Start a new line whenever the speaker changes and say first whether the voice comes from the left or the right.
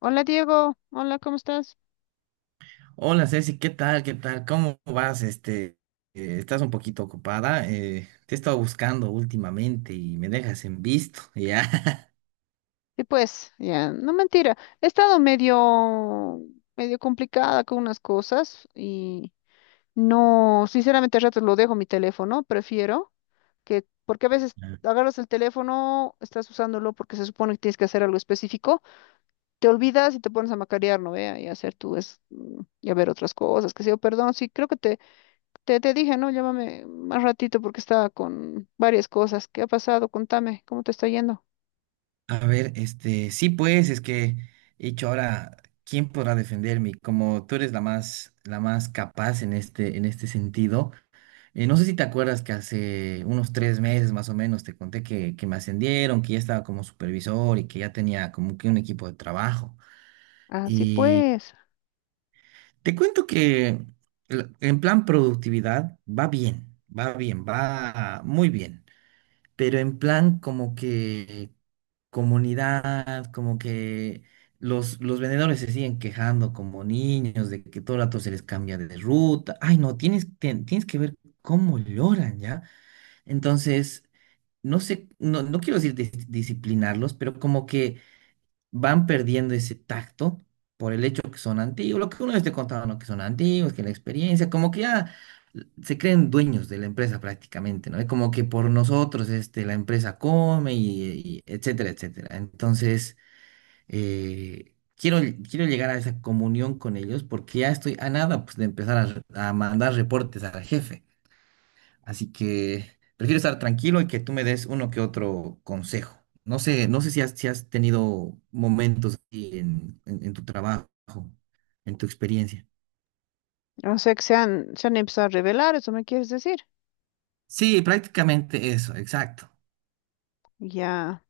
left: Hola Diego, hola, ¿cómo estás?
right: Hola Ceci, ¿qué tal? ¿Qué tal? ¿Cómo vas? Estás un poquito ocupada. Te he estado buscando últimamente y me dejas en visto, ¿ya?
left: Y pues, ya, no mentira, he estado medio complicada con unas cosas y no, sinceramente a ratos lo dejo mi teléfono, prefiero que, porque a veces agarras el teléfono, estás usándolo porque se supone que tienes que hacer algo específico, te olvidas y te pones a macarear, ¿no? Vea, y a hacer tú es, y a ver otras cosas, que sé yo, perdón, sí, creo que te dije, ¿no? Llámame más ratito porque estaba con varias cosas. ¿Qué ha pasado? Contame, ¿cómo te está yendo?
right: A ver, sí, pues, es que he dicho ahora, ¿quién podrá defenderme? Como tú eres la más capaz en en este sentido. No sé si te acuerdas que hace unos tres meses más o menos te conté que me ascendieron, que ya estaba como supervisor y que ya tenía como que un equipo de trabajo.
left: Así pues,
right: Te cuento que en plan productividad va muy bien, pero en plan como que comunidad, como que los vendedores se siguen quejando como niños de que todo el rato se les cambia de ruta. Ay, no, tienes que ver cómo lloran, ¿ya? Entonces, no sé, no quiero decir disciplinarlos, pero como que van perdiendo ese tacto por el hecho que son antiguos, lo que uno les te contaba, ¿no? Que son antiguos, que la experiencia, como que ya se creen dueños de la empresa prácticamente, ¿no? Es como que por nosotros, este, la empresa come y etcétera, etcétera. Entonces, eh, quiero, quiero llegar a esa comunión con ellos porque ya estoy a nada, pues, de empezar a mandar reportes al jefe. Así que prefiero estar tranquilo y que tú me des uno que otro consejo. No sé, si has tenido momentos así en, en tu trabajo, en tu experiencia.
left: o sea que se han empezado a revelar, ¿eso me quieres decir?
right: Sí, prácticamente eso, exacto.
left: Ya,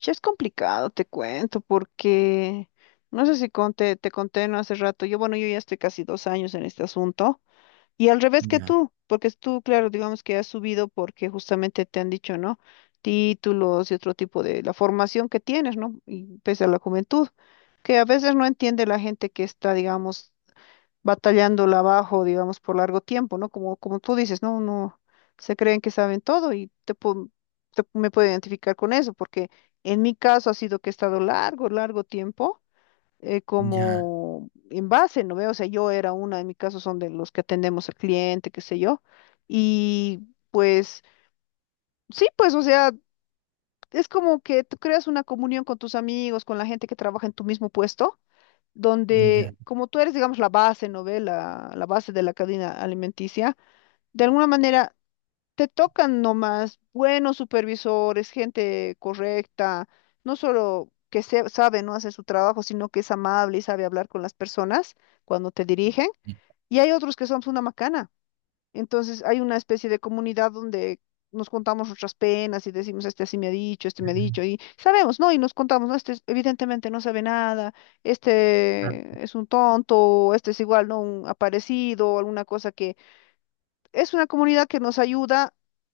left: ya es complicado, te cuento, porque no sé si conté, te conté no hace rato, yo bueno, yo ya estoy casi dos años en este asunto, y al revés que
right: Ya,
left: tú, porque tú, claro, digamos que has subido porque justamente te han dicho, ¿no? Títulos y otro tipo de la formación que tienes, ¿no? Y pese a la juventud, que a veces no entiende la gente que está, digamos, batallándola abajo, digamos, por largo tiempo, ¿no? Como, como tú dices, ¿no? Uno se creen que saben todo y te, me puedo identificar con eso, porque en mi caso ha sido que he estado largo, largo tiempo
right: ya,
left: como en base, ¿no veo? O sea, yo era una, en mi caso son de los que atendemos al cliente, qué sé yo, y pues sí, pues, o sea, es como que tú creas una comunión con tus amigos, con la gente que trabaja en tu mismo puesto
right: ya.
left: donde, como tú eres, digamos, la base, ¿no ve? La base de la cadena alimenticia, de alguna manera te tocan nomás buenos supervisores, gente correcta, no solo que se, sabe, no hace su trabajo, sino que es amable y sabe hablar con las personas cuando te dirigen.
right: Ya,
left: Y hay otros que son una macana. Entonces hay una especie de comunidad donde nos contamos nuestras penas y decimos, este así me ha dicho, este me ha dicho, y sabemos, ¿no? Y nos contamos, ¿no? Evidentemente no sabe nada, este es un tonto, o este es igual, ¿no? Un aparecido, o alguna cosa que... Es una comunidad que nos ayuda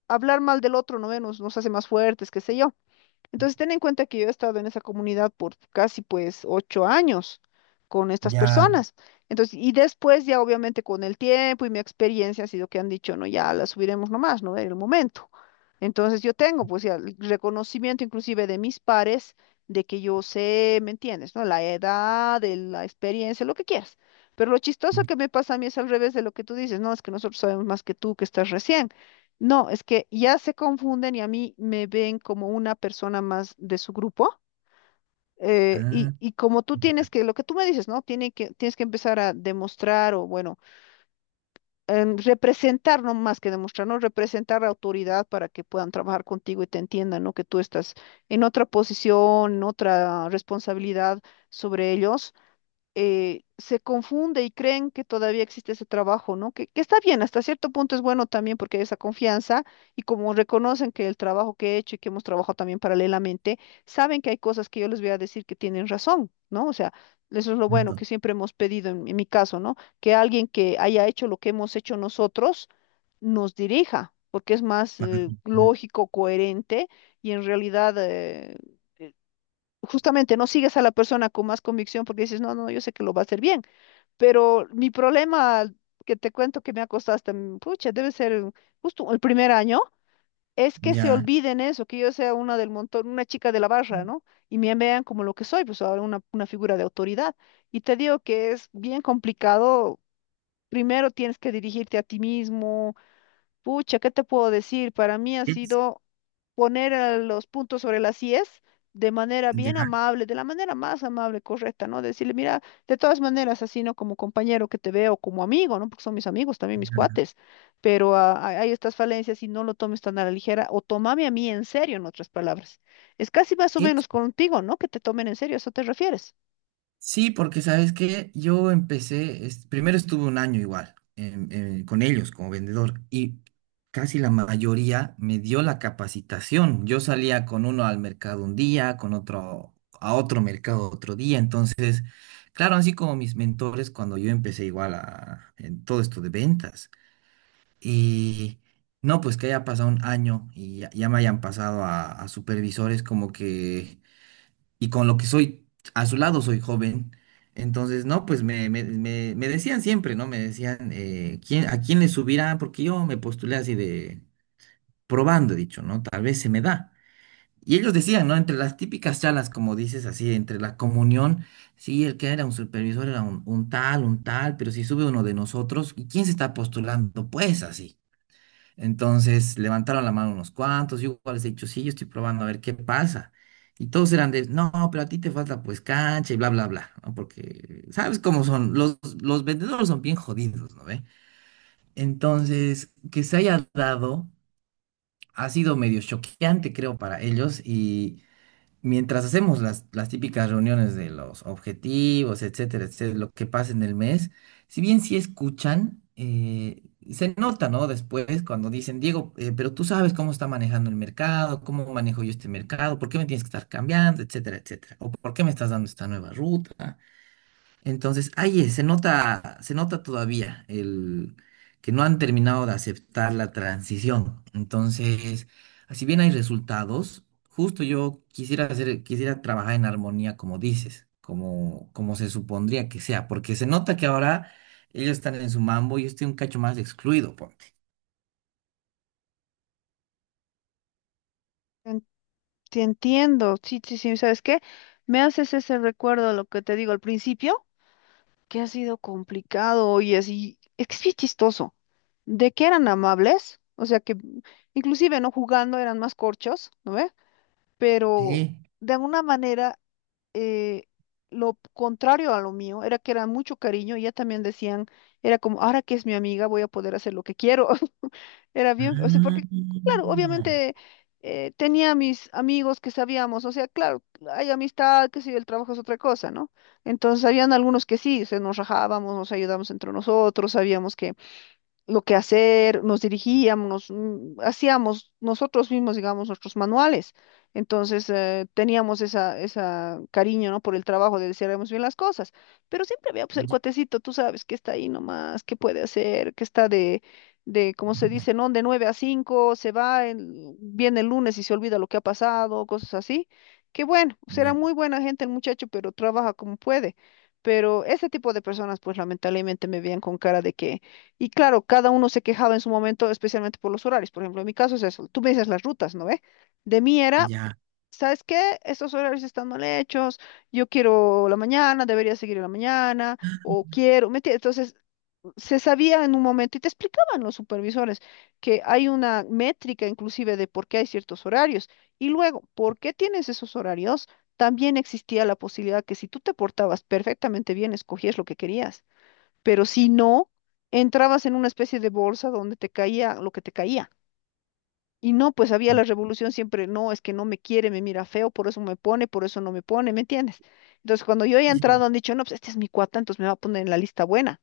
left: a hablar mal del otro, ¿no? Nos hace más fuertes, qué sé yo. Entonces, ten en cuenta que yo he estado en esa comunidad por casi pues ocho años con estas
right: ya.
left: personas. Entonces, y después ya obviamente con el tiempo y mi experiencia ha sido que han dicho, no, ya la subiremos nomás, ¿no? En el momento. Entonces, yo tengo pues ya el reconocimiento inclusive de mis pares de que yo sé, ¿me entiendes? ¿No? La edad, de la experiencia, lo que quieras. Pero lo chistoso que me pasa a mí es al revés de lo que tú dices, no, es que nosotros sabemos más que tú que estás recién. No, es que ya se confunden y a mí me ven como una persona más de su grupo. Y,
right: Ah,
left: como tú
right: ya.
left: tienes que, lo que tú me dices, ¿no? Tienes que empezar a demostrar o, bueno, representar, no más que demostrar, ¿no? Representar la autoridad para que puedan trabajar contigo y te entiendan, ¿no? Que tú estás en otra posición, en otra responsabilidad sobre ellos. Se confunde y creen que todavía existe ese trabajo, ¿no? Que está bien, hasta cierto punto es bueno también porque hay esa confianza y como reconocen que el trabajo que he hecho y que hemos trabajado también paralelamente, saben que hay cosas que yo les voy a decir que tienen razón, ¿no? O sea, eso es lo bueno que
right: Pronto,
left: siempre hemos pedido en mi caso, ¿no? Que alguien que haya hecho lo que hemos hecho nosotros nos dirija, porque es más
right: para comprar,
left: lógico, coherente y en realidad... justamente no sigues a la persona con más convicción porque dices, no, no, yo sé que lo va a hacer bien, pero mi problema que te cuento que me ha costado hasta, pucha, debe ser justo el primer año, es que se
right: ya.
left: olviden eso, que yo sea una del montón, una chica de la barra, ¿no? Y me vean como lo que soy, pues ahora una figura de autoridad. Y te digo que es bien complicado. Primero tienes que dirigirte a ti mismo. Pucha, ¿qué te puedo decir? Para mí ha
right: Es,
left: sido poner a los puntos sobre las IES de manera
right: ya.
left: bien amable, de la manera más amable, correcta, ¿no? Decirle, mira, de todas maneras, así, ¿no? Como compañero que te veo, como amigo, ¿no? Porque son mis amigos, también mis cuates, pero hay estas falencias y no lo tomes tan a la ligera o tomame a mí en serio, en otras palabras. Es casi más o menos contigo, ¿no? Que te tomen en serio, ¿a eso te refieres?
right: Sí, porque sabes que yo empecé, primero estuve un año igual con ellos como vendedor y casi la mayoría me dio la capacitación. Yo salía con uno al mercado un día, con otro a otro mercado otro día. Entonces, claro, así como mis mentores cuando yo empecé igual a, en todo esto de ventas. Y no, pues que haya pasado un año y ya me hayan pasado a supervisores como que y con lo que soy, a su lado soy joven. Entonces, no, pues me decían siempre, ¿no? Me decían, ¿a quién le subirá? Porque yo me postulé así de probando, he dicho, ¿no? Tal vez se me da. Y ellos decían, ¿no? Entre las típicas charlas, como dices, así, entre la comunión, sí, el que era un supervisor era un tal, pero si sube uno de nosotros, ¿y quién se está postulando? Pues así. Entonces levantaron la mano unos cuantos, yo igual les he dicho, sí, yo estoy probando a ver qué pasa. Y todos eran de, no, pero a ti te falta pues cancha y bla, bla, bla, ¿no? Porque, ¿sabes cómo son? Los vendedores son bien jodidos, ¿no ve? Entonces, que se haya dado ha sido medio choqueante, creo, para ellos y mientras hacemos las típicas reuniones de los objetivos, etcétera, etcétera, lo que pasa en el mes, si bien sí escuchan, se nota, ¿no? Después cuando dicen, Diego, pero tú sabes cómo está manejando el mercado, cómo manejo yo este mercado, por qué me tienes que estar cambiando, etcétera, etcétera, o por qué me estás dando esta nueva ruta. Entonces, ahí es, se nota todavía el que no han terminado de aceptar la transición. Entonces, así bien hay resultados, justo yo quisiera hacer, quisiera trabajar en armonía, como dices, como se supondría que sea, porque se nota que ahora ellos están en su mambo y yo estoy un cacho más excluido, ponte.
left: En- Te entiendo, sí, sí, sí, ¿sabes qué? Me haces ese recuerdo, de lo que te digo al principio, que ha sido complicado, y así, es que es bien chistoso. ¿De que eran amables? O sea que inclusive no jugando eran más corchos, ¿no ve? Pero
right: Sí.
left: de alguna manera eh, lo contrario a lo mío era que era mucho cariño, y ya también decían, era como, ahora que es mi amiga voy a poder hacer lo que quiero. Era bien, o sea,
right: Ah,
left: porque, claro, obviamente tenía mis amigos que sabíamos, o sea, claro, hay amistad, que si el trabajo es otra cosa, ¿no? Entonces, habían algunos que sí, se nos rajábamos, nos ayudábamos entre nosotros, sabíamos que lo que hacer, nos dirigíamos, hacíamos nosotros mismos, digamos, nuestros manuales. Entonces, teníamos esa cariño, ¿no? Por el trabajo de decir, haremos bien las cosas. Pero siempre había, pues, el
right: ya,
left: cuatecito, tú sabes, que está ahí nomás, que puede hacer, que está de, ¿cómo se dice, no? De 9 a 5 se va, viene el lunes y se olvida lo que ha pasado, cosas así. Que bueno, será
right: ya,
left: muy buena gente el muchacho, pero trabaja como puede. Pero ese tipo de personas, pues, lamentablemente me veían con cara de que y claro, cada uno se quejaba en su momento, especialmente por los horarios. Por ejemplo, en mi caso es eso. Tú me dices las rutas, ¿no ve? De mí era,
right: ya.
left: ¿sabes qué? Estos horarios están mal hechos. Yo quiero la mañana, debería seguir en la mañana, o quiero. ¿Me entiendes? Entonces, se sabía en un momento y te explicaban los supervisores que hay una métrica inclusive de por qué hay ciertos horarios. Y luego, ¿por qué tienes esos horarios? También existía la posibilidad que si tú te portabas perfectamente bien, escogías lo que querías, pero si no, entrabas en una especie de bolsa donde te caía lo que te caía. Y no, pues había la revolución siempre, no, es que no me quiere, me mira feo, por eso me pone, por eso no me pone, ¿me entiendes? Entonces, cuando yo he entrado,
right: Sí,
left: han dicho, no, pues este es mi cuata, entonces me va a poner en la lista buena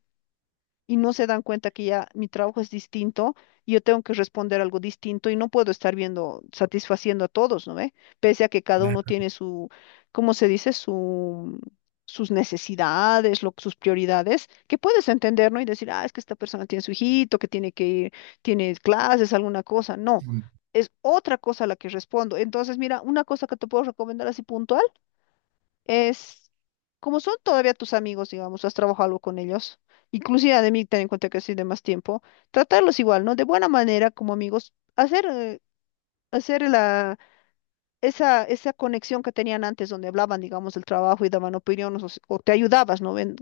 left: y no se dan cuenta que ya mi trabajo es distinto y yo tengo que responder algo distinto y no puedo estar viendo, satisfaciendo a todos, ¿no ve? Pese a que cada uno
right: claro.
left: tiene su, ¿cómo se dice? Su, sus necesidades, sus prioridades, que puedes entender, ¿no? Y decir, ah, es que esta persona tiene su hijito, que tiene que ir, tiene clases, alguna cosa. No.
right: Sí.
left: Es otra cosa a la que respondo. Entonces, mira, una cosa que te puedo recomendar así puntual es, como son todavía tus amigos, digamos, has trabajado algo con ellos, inclusive de mí, ten en cuenta que soy de más tiempo, tratarlos igual, ¿no? De buena manera como amigos, hacer, hacer la, esa conexión que tenían antes, donde hablaban, digamos, del trabajo y daban opiniones o, o te ayudabas, ¿no? Ven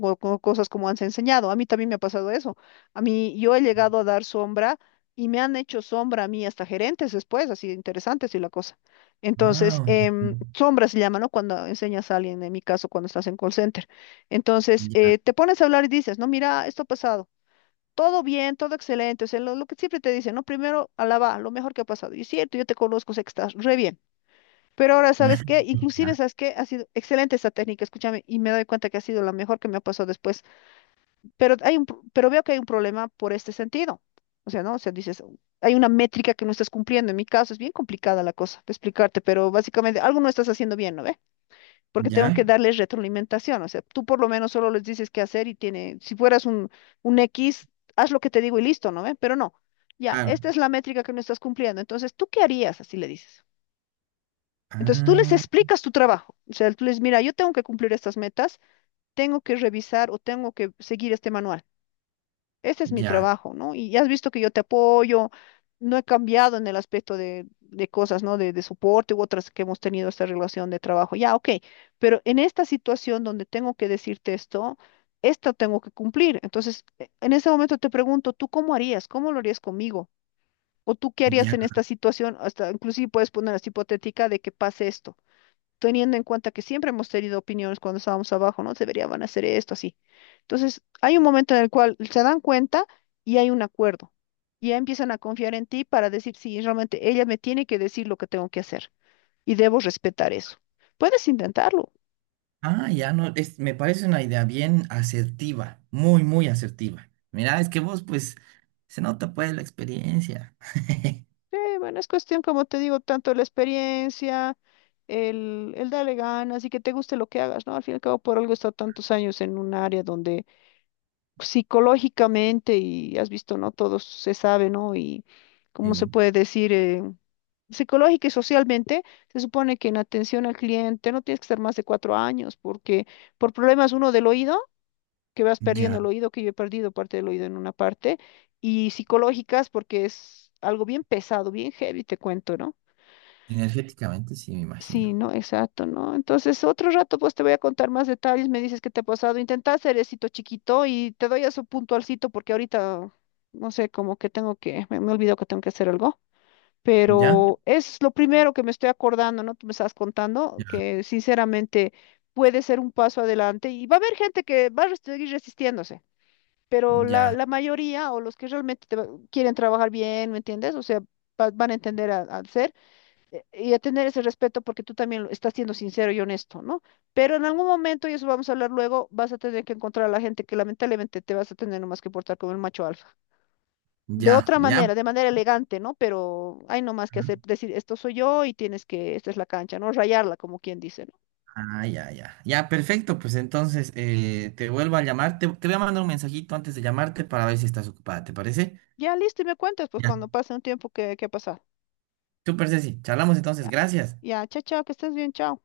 left: o, con cosas como han enseñado. A mí también me ha pasado eso. A mí, yo he llegado a dar sombra y me han hecho sombra a mí hasta gerentes después, así interesante y la cosa. Entonces,
right: Wow.
left: sombra se llama, ¿no? Cuando enseñas a alguien, en mi caso, cuando estás en call center. Entonces,
right: Ya.
left: te pones a hablar y dices, no, mira, esto ha pasado. Todo bien, todo excelente, o sea, lo que siempre te dicen, ¿no? Primero, alaba lo mejor que ha pasado. Y es cierto, yo te conozco, sé que estás re bien. Pero ahora, ¿sabes qué? Inclusive, ¿sabes qué? Ha sido excelente esta técnica, escúchame, y me doy cuenta que ha sido la mejor que me ha pasado después. Pero hay un, pero veo que hay un problema por este sentido. O sea, ¿no? O sea, dices, hay una métrica que no estás cumpliendo. En mi caso es bien complicada la cosa de explicarte, pero básicamente algo no estás haciendo bien, ¿no ve? Porque tengo que
right: Ya,
left: darles retroalimentación. O sea, tú por lo menos solo les dices qué hacer y tiene, si fueras un X, haz lo que te digo y listo, ¿no ve? Pero no. Ya,
right: claro.
left: esta es la métrica que no estás cumpliendo. Entonces, ¿tú qué harías? Así le dices. Entonces tú les
right: Ah,
left: explicas tu trabajo. O sea, tú les, mira, yo tengo que cumplir estas metas, tengo que revisar o tengo que seguir este manual. Este es mi
right: ya,
left: trabajo, ¿no? Y ya has visto que yo te apoyo, no he cambiado en el aspecto de cosas, ¿no? De soporte u otras que hemos tenido esta relación de trabajo. Ya, ok, pero en esta situación donde tengo que decirte esto, esto tengo que cumplir. Entonces, en ese momento te pregunto, ¿tú cómo harías? ¿Cómo lo harías conmigo? ¿O tú qué harías
right: ya.
left: en esta situación? Hasta inclusive puedes poner así hipotética de que pase esto teniendo en cuenta que siempre hemos tenido opiniones cuando estábamos abajo, ¿no? Deberían hacer esto, así. Entonces, hay un momento en el cual se dan cuenta y hay un acuerdo. Y ya empiezan a confiar en ti para decir, sí, realmente ella me tiene que decir lo que tengo que hacer y debo respetar eso. Puedes intentarlo.
right: Ah, ya no, es, me parece una idea bien asertiva, muy asertiva. Mira, es que vos, pues, se nota pues la experiencia.
left: Sí, bueno, es cuestión, como te digo, tanto la experiencia, el darle ganas y que te guste lo que hagas, ¿no? Al fin y al cabo, por algo he estado tantos años en un área donde psicológicamente y has visto, ¿no? Todo se sabe, ¿no? Y cómo se
right: Sí,
left: puede decir, psicológica y socialmente, se supone que en atención al cliente no tienes que estar más de 4 años, porque por problemas uno del oído, que vas perdiendo
right: ya,
left: el oído, que yo he perdido parte del oído en una parte, y psicológicas porque es algo bien pesado, bien heavy, te cuento, ¿no?
right: energéticamente sí, me
left: Sí,
right: imagino.
left: no, exacto, ¿no? Entonces, otro rato, pues te voy a contar más detalles, me dices qué te ha pasado. Intenta hacer éxito chiquito y te doy eso puntualcito porque ahorita, no sé, como que tengo que, me olvidó que tengo que hacer algo.
right: Ya,
left: Pero es lo primero que me estoy acordando, ¿no? Tú me estás contando
right: ya,
left: que sinceramente puede ser un paso adelante y va a haber gente que va a seguir resistiéndose, pero la,
right: ya,
left: la mayoría o los que realmente quieren trabajar bien, ¿me entiendes? O sea, van a entender al ser y a tener ese respeto porque tú también estás siendo sincero y honesto, ¿no? Pero en algún momento, y eso vamos a hablar luego, vas a tener que encontrar a la gente que lamentablemente te vas a tener nomás que portar como el macho alfa. De
right: ya,
left: otra
right: ya.
left: manera, de manera elegante, ¿no? Pero hay nomás que
right: Ujú.
left: hacer, decir, esto soy yo y tienes que, esta es la cancha, ¿no? Rayarla, como quien dice, ¿no?
right: Ah, ya, ya. Ya, perfecto, pues entonces te vuelvo a llamar, te voy a mandar un mensajito antes de llamarte para ver si estás ocupada, ¿te parece?
left: Ya listo, y me cuentas, pues
right: Ya.
left: cuando pase un tiempo qué ha pasado.
right: Súper, Ceci, charlamos entonces,
left: Ya,
right: gracias.
left: ya, chao, chao, que estés bien, chao.